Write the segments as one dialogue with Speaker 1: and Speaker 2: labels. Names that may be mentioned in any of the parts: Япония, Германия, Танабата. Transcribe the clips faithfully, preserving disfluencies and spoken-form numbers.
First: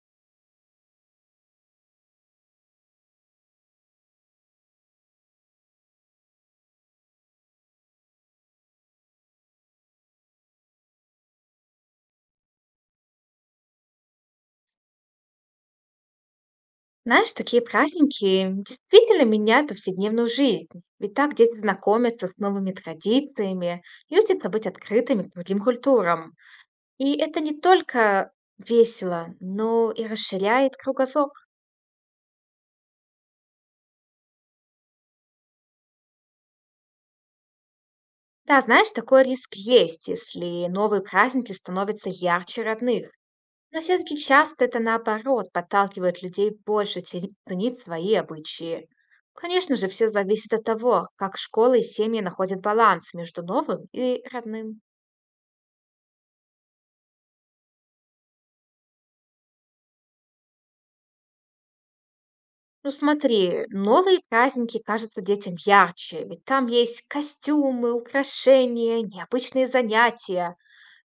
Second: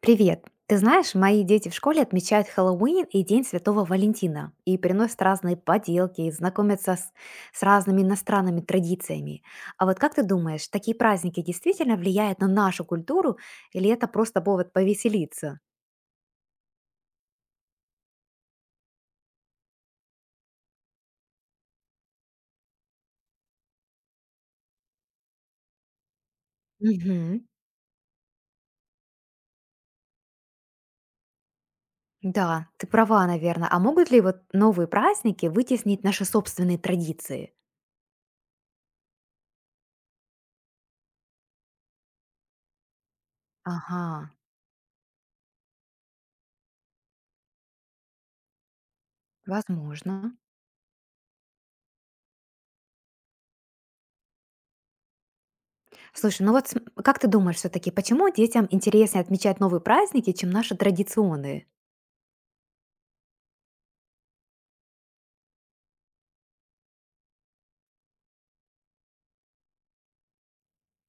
Speaker 1: Привет! Ты знаешь, мои дети в школе отмечают Хэллоуин и День Святого Валентина и приносят разные поделки и знакомятся с, с разными иностранными традициями. А вот как ты думаешь, такие праздники действительно влияют на нашу культуру или это просто повод повеселиться?
Speaker 2: Знаешь, такие праздники действительно меняют повседневную жизнь. Ведь так дети знакомятся с новыми традициями и учатся быть открытыми к другим культурам. И
Speaker 1: Мгм.
Speaker 2: это не только весело, но и расширяет кругозор.
Speaker 1: Да, ты права, наверное. А могут ли вот новые праздники вытеснить наши собственные традиции?
Speaker 2: Да, знаешь, такой риск есть, если новые праздники становятся ярче родных. Но все-таки
Speaker 1: Ага,
Speaker 2: часто это наоборот подталкивает людей больше те- ценить свои обычаи. Конечно же, все
Speaker 1: возможно.
Speaker 2: зависит от того, как школы и семьи находят баланс между новым и родным.
Speaker 1: Слушай, ну вот см- как ты думаешь все-таки, почему детям интереснее отмечать новые праздники, чем наши традиционные?
Speaker 2: Ну смотри, новые праздники кажутся детям ярче, ведь там есть костюмы, украшения, необычные занятия.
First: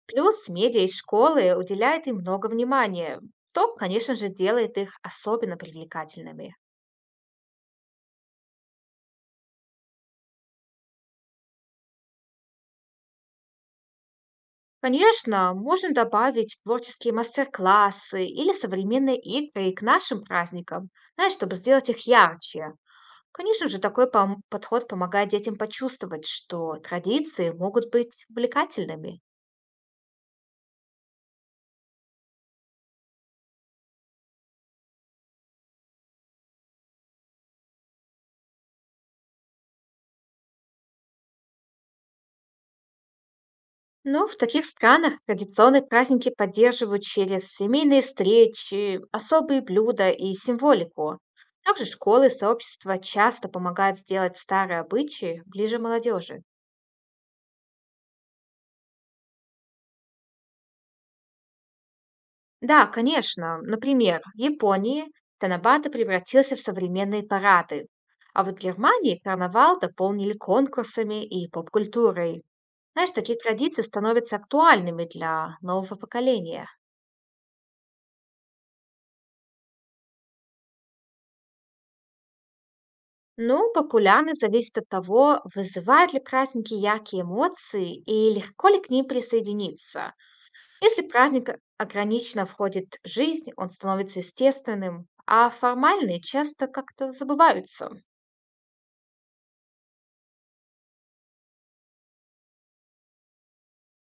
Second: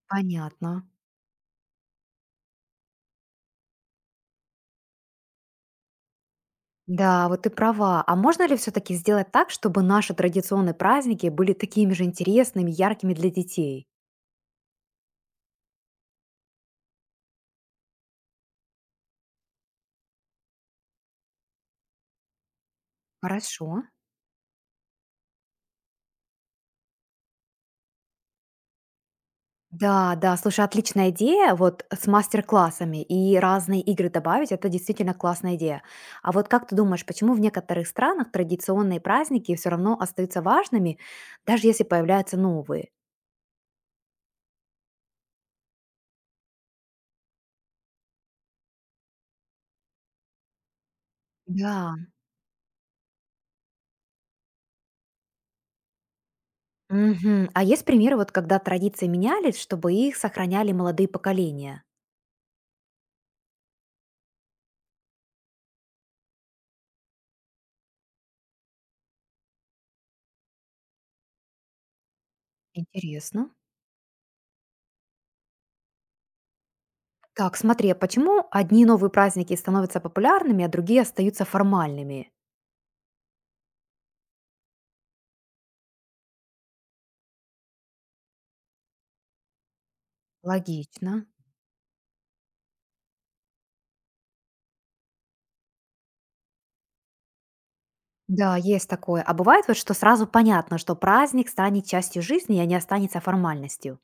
Speaker 2: Плюс медиа
Speaker 1: Понятно.
Speaker 2: и школы уделяют им много внимания, то, конечно же, делает их особенно привлекательными.
Speaker 1: Да, вот ты права. А можно ли все-таки сделать так, чтобы наши традиционные праздники были такими же интересными, яркими для детей?
Speaker 2: Конечно, можно добавить творческие мастер-классы или современные игры к нашим праздникам, знаешь, чтобы сделать их ярче. Конечно
Speaker 1: Хорошо.
Speaker 2: же, такой пом- подход помогает детям почувствовать, что традиции могут быть увлекательными.
Speaker 1: Да, да, слушай, отличная идея, вот э, с мастер-классами и разные игры добавить, это действительно классная идея. А вот как ты думаешь, почему в некоторых странах традиционные праздники все равно остаются важными, даже если появляются новые?
Speaker 2: Но в таких странах традиционные праздники поддерживают через семейные встречи, особые блюда и символику. Также
Speaker 1: Да.
Speaker 2: школы и сообщества часто помогают сделать старые обычаи ближе молодежи.
Speaker 1: Мгм. А есть примеры, вот когда традиции менялись, чтобы их сохраняли молодые поколения?
Speaker 2: Да, конечно. Например, в Японии Танабата превратился в современные парады, а вот в Германии карнавал дополнили конкурсами и поп-культурой. Знаешь, такие
Speaker 1: Интересно.
Speaker 2: традиции становятся актуальными для нового поколения.
Speaker 1: Так, смотри, а почему одни новые праздники становятся популярными, а другие остаются формальными?
Speaker 2: Ну, популярность зависит от того, вызывают ли праздники яркие эмоции и легко ли к ним присоединиться. Если
Speaker 1: Логично.
Speaker 2: праздник ограниченно входит в жизнь, он становится естественным, а формальные часто как-то забываются.
Speaker 1: Да, есть такое. А бывает вот, что сразу понятно, что праздник станет частью жизни, а не останется формальностью.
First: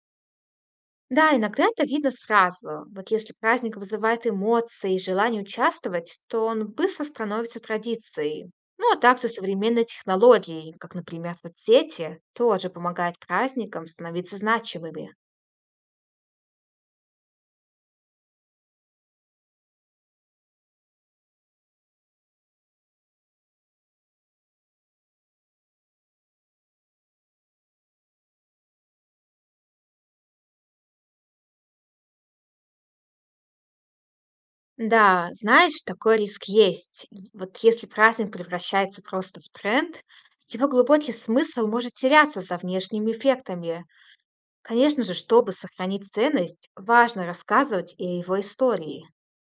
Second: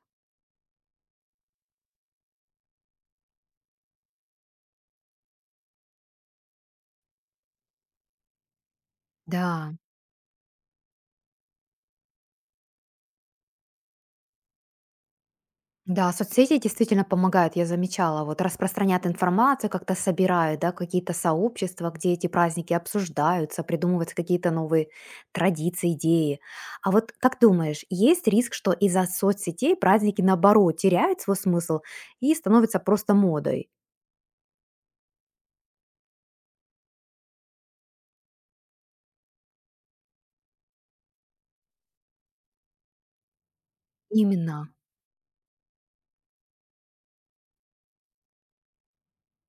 Speaker 2: Да, иногда это видно сразу. Вот если праздник вызывает эмоции и желание участвовать, то он быстро становится традицией. Ну а также
Speaker 1: Да,
Speaker 2: современные технологии, как, например, соцсети, тоже помогают праздникам становиться значимыми.
Speaker 1: да, соцсети действительно помогают, я замечала. Вот распространяют информацию, как-то собирают, да, какие-то сообщества, где эти праздники обсуждаются, придумываются какие-то новые традиции, идеи. А вот как думаешь, есть риск, что из-за соцсетей праздники, наоборот, теряют свой смысл и становятся просто модой?
Speaker 2: Да, знаешь, такой риск есть. И вот если праздник превращается просто в тренд, его глубокий смысл может теряться за внешними эффектами.
Speaker 1: Именно.
Speaker 2: Конечно же, чтобы сохранить ценность, важно рассказывать и о его истории.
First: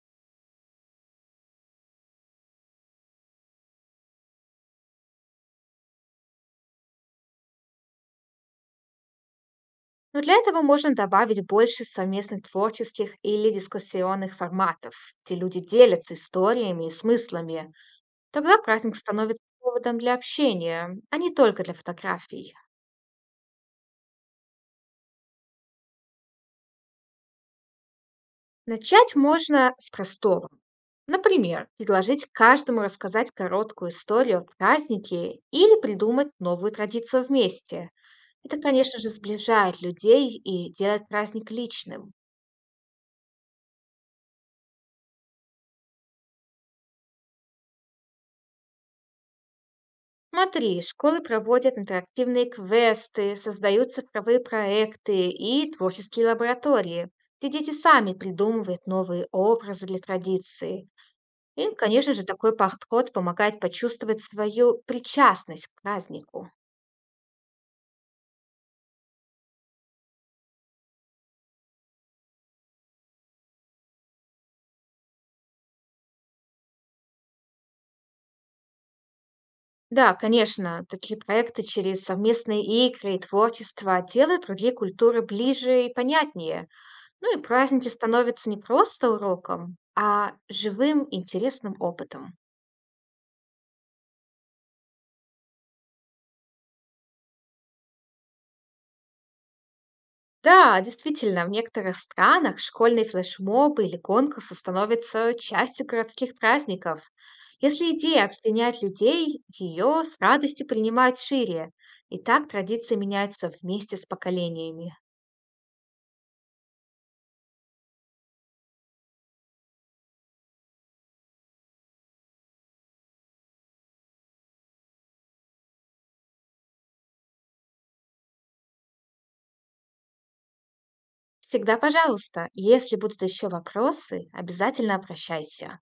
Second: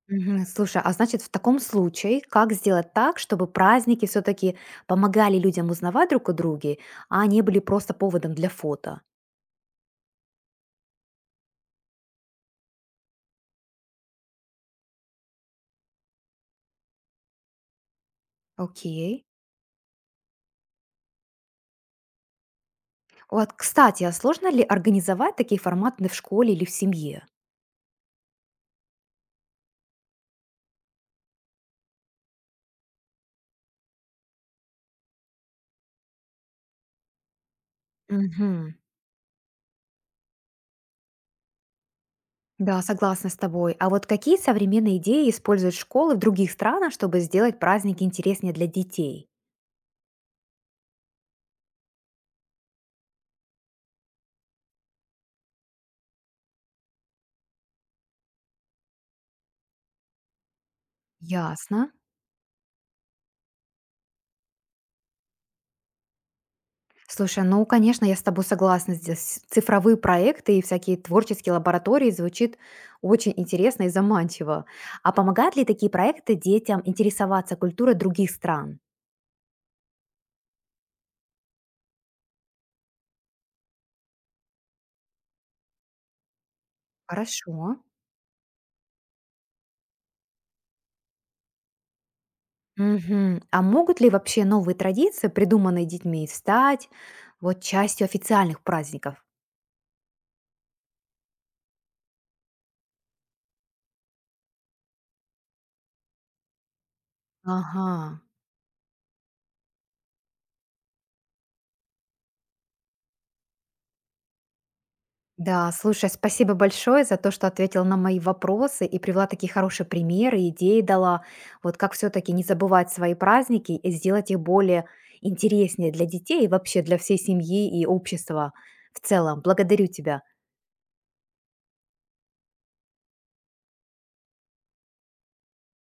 Speaker 1: Мгм. Слушай, а значит, в таком случае, как сделать так, чтобы праздники все-таки помогали людям узнавать друг о друге, а не были просто поводом для фото?
Speaker 2: Но для этого можно добавить больше совместных творческих или дискуссионных форматов, где люди делятся историями и смыслами. Тогда праздник
Speaker 1: Окей.
Speaker 2: становится поводом для общения, а не только для фотографий.
Speaker 1: Вот, кстати, а сложно ли организовать такие форматы в школе или в семье?
Speaker 2: Начать можно с простого. Например, предложить каждому рассказать короткую историю о празднике или придумать новую традицию вместе. Это,
Speaker 1: Мгм.
Speaker 2: конечно же, сближает людей и делает праздник личным.
Speaker 1: Да, согласна с тобой. А вот какие современные идеи используют школы в других странах, чтобы сделать праздники интереснее для детей?
Speaker 2: Смотри, школы проводят интерактивные квесты, создают цифровые проекты и творческие лаборатории, где дети сами придумывают новые образы для традиции. Им,
Speaker 1: Ясно.
Speaker 2: конечно же, такой подход помогает почувствовать свою причастность к празднику.
Speaker 1: Слушай, ну, конечно, я с тобой согласна. Здесь цифровые проекты и всякие творческие лаборатории звучит очень интересно и заманчиво. А помогают ли такие проекты детям интересоваться культурой других стран?
Speaker 2: Да, конечно, такие проекты через совместные игры и творчество делают другие культуры ближе и понятнее. Ну и
Speaker 1: Хорошо.
Speaker 2: праздники становятся не просто уроком, а живым интересным опытом.
Speaker 1: Мгм. А могут ли вообще новые традиции, придуманные детьми, стать вот частью официальных праздников?
Speaker 2: Да, действительно, в некоторых странах школьные флешмобы или конкурсы становятся частью городских праздников.
Speaker 1: Ага.
Speaker 2: Если идея объединяет людей, ее с радостью принимают шире. И так традиции меняются вместе с поколениями.
Speaker 1: Да, слушай, спасибо большое за то, что ответил на мои вопросы и привела такие хорошие примеры, идеи дала. Вот как все-таки не забывать свои праздники и сделать их более интереснее для детей и вообще для всей семьи и общества в целом. Благодарю тебя.
Speaker 2: Всегда пожалуйста, если будут еще вопросы, обязательно обращайся.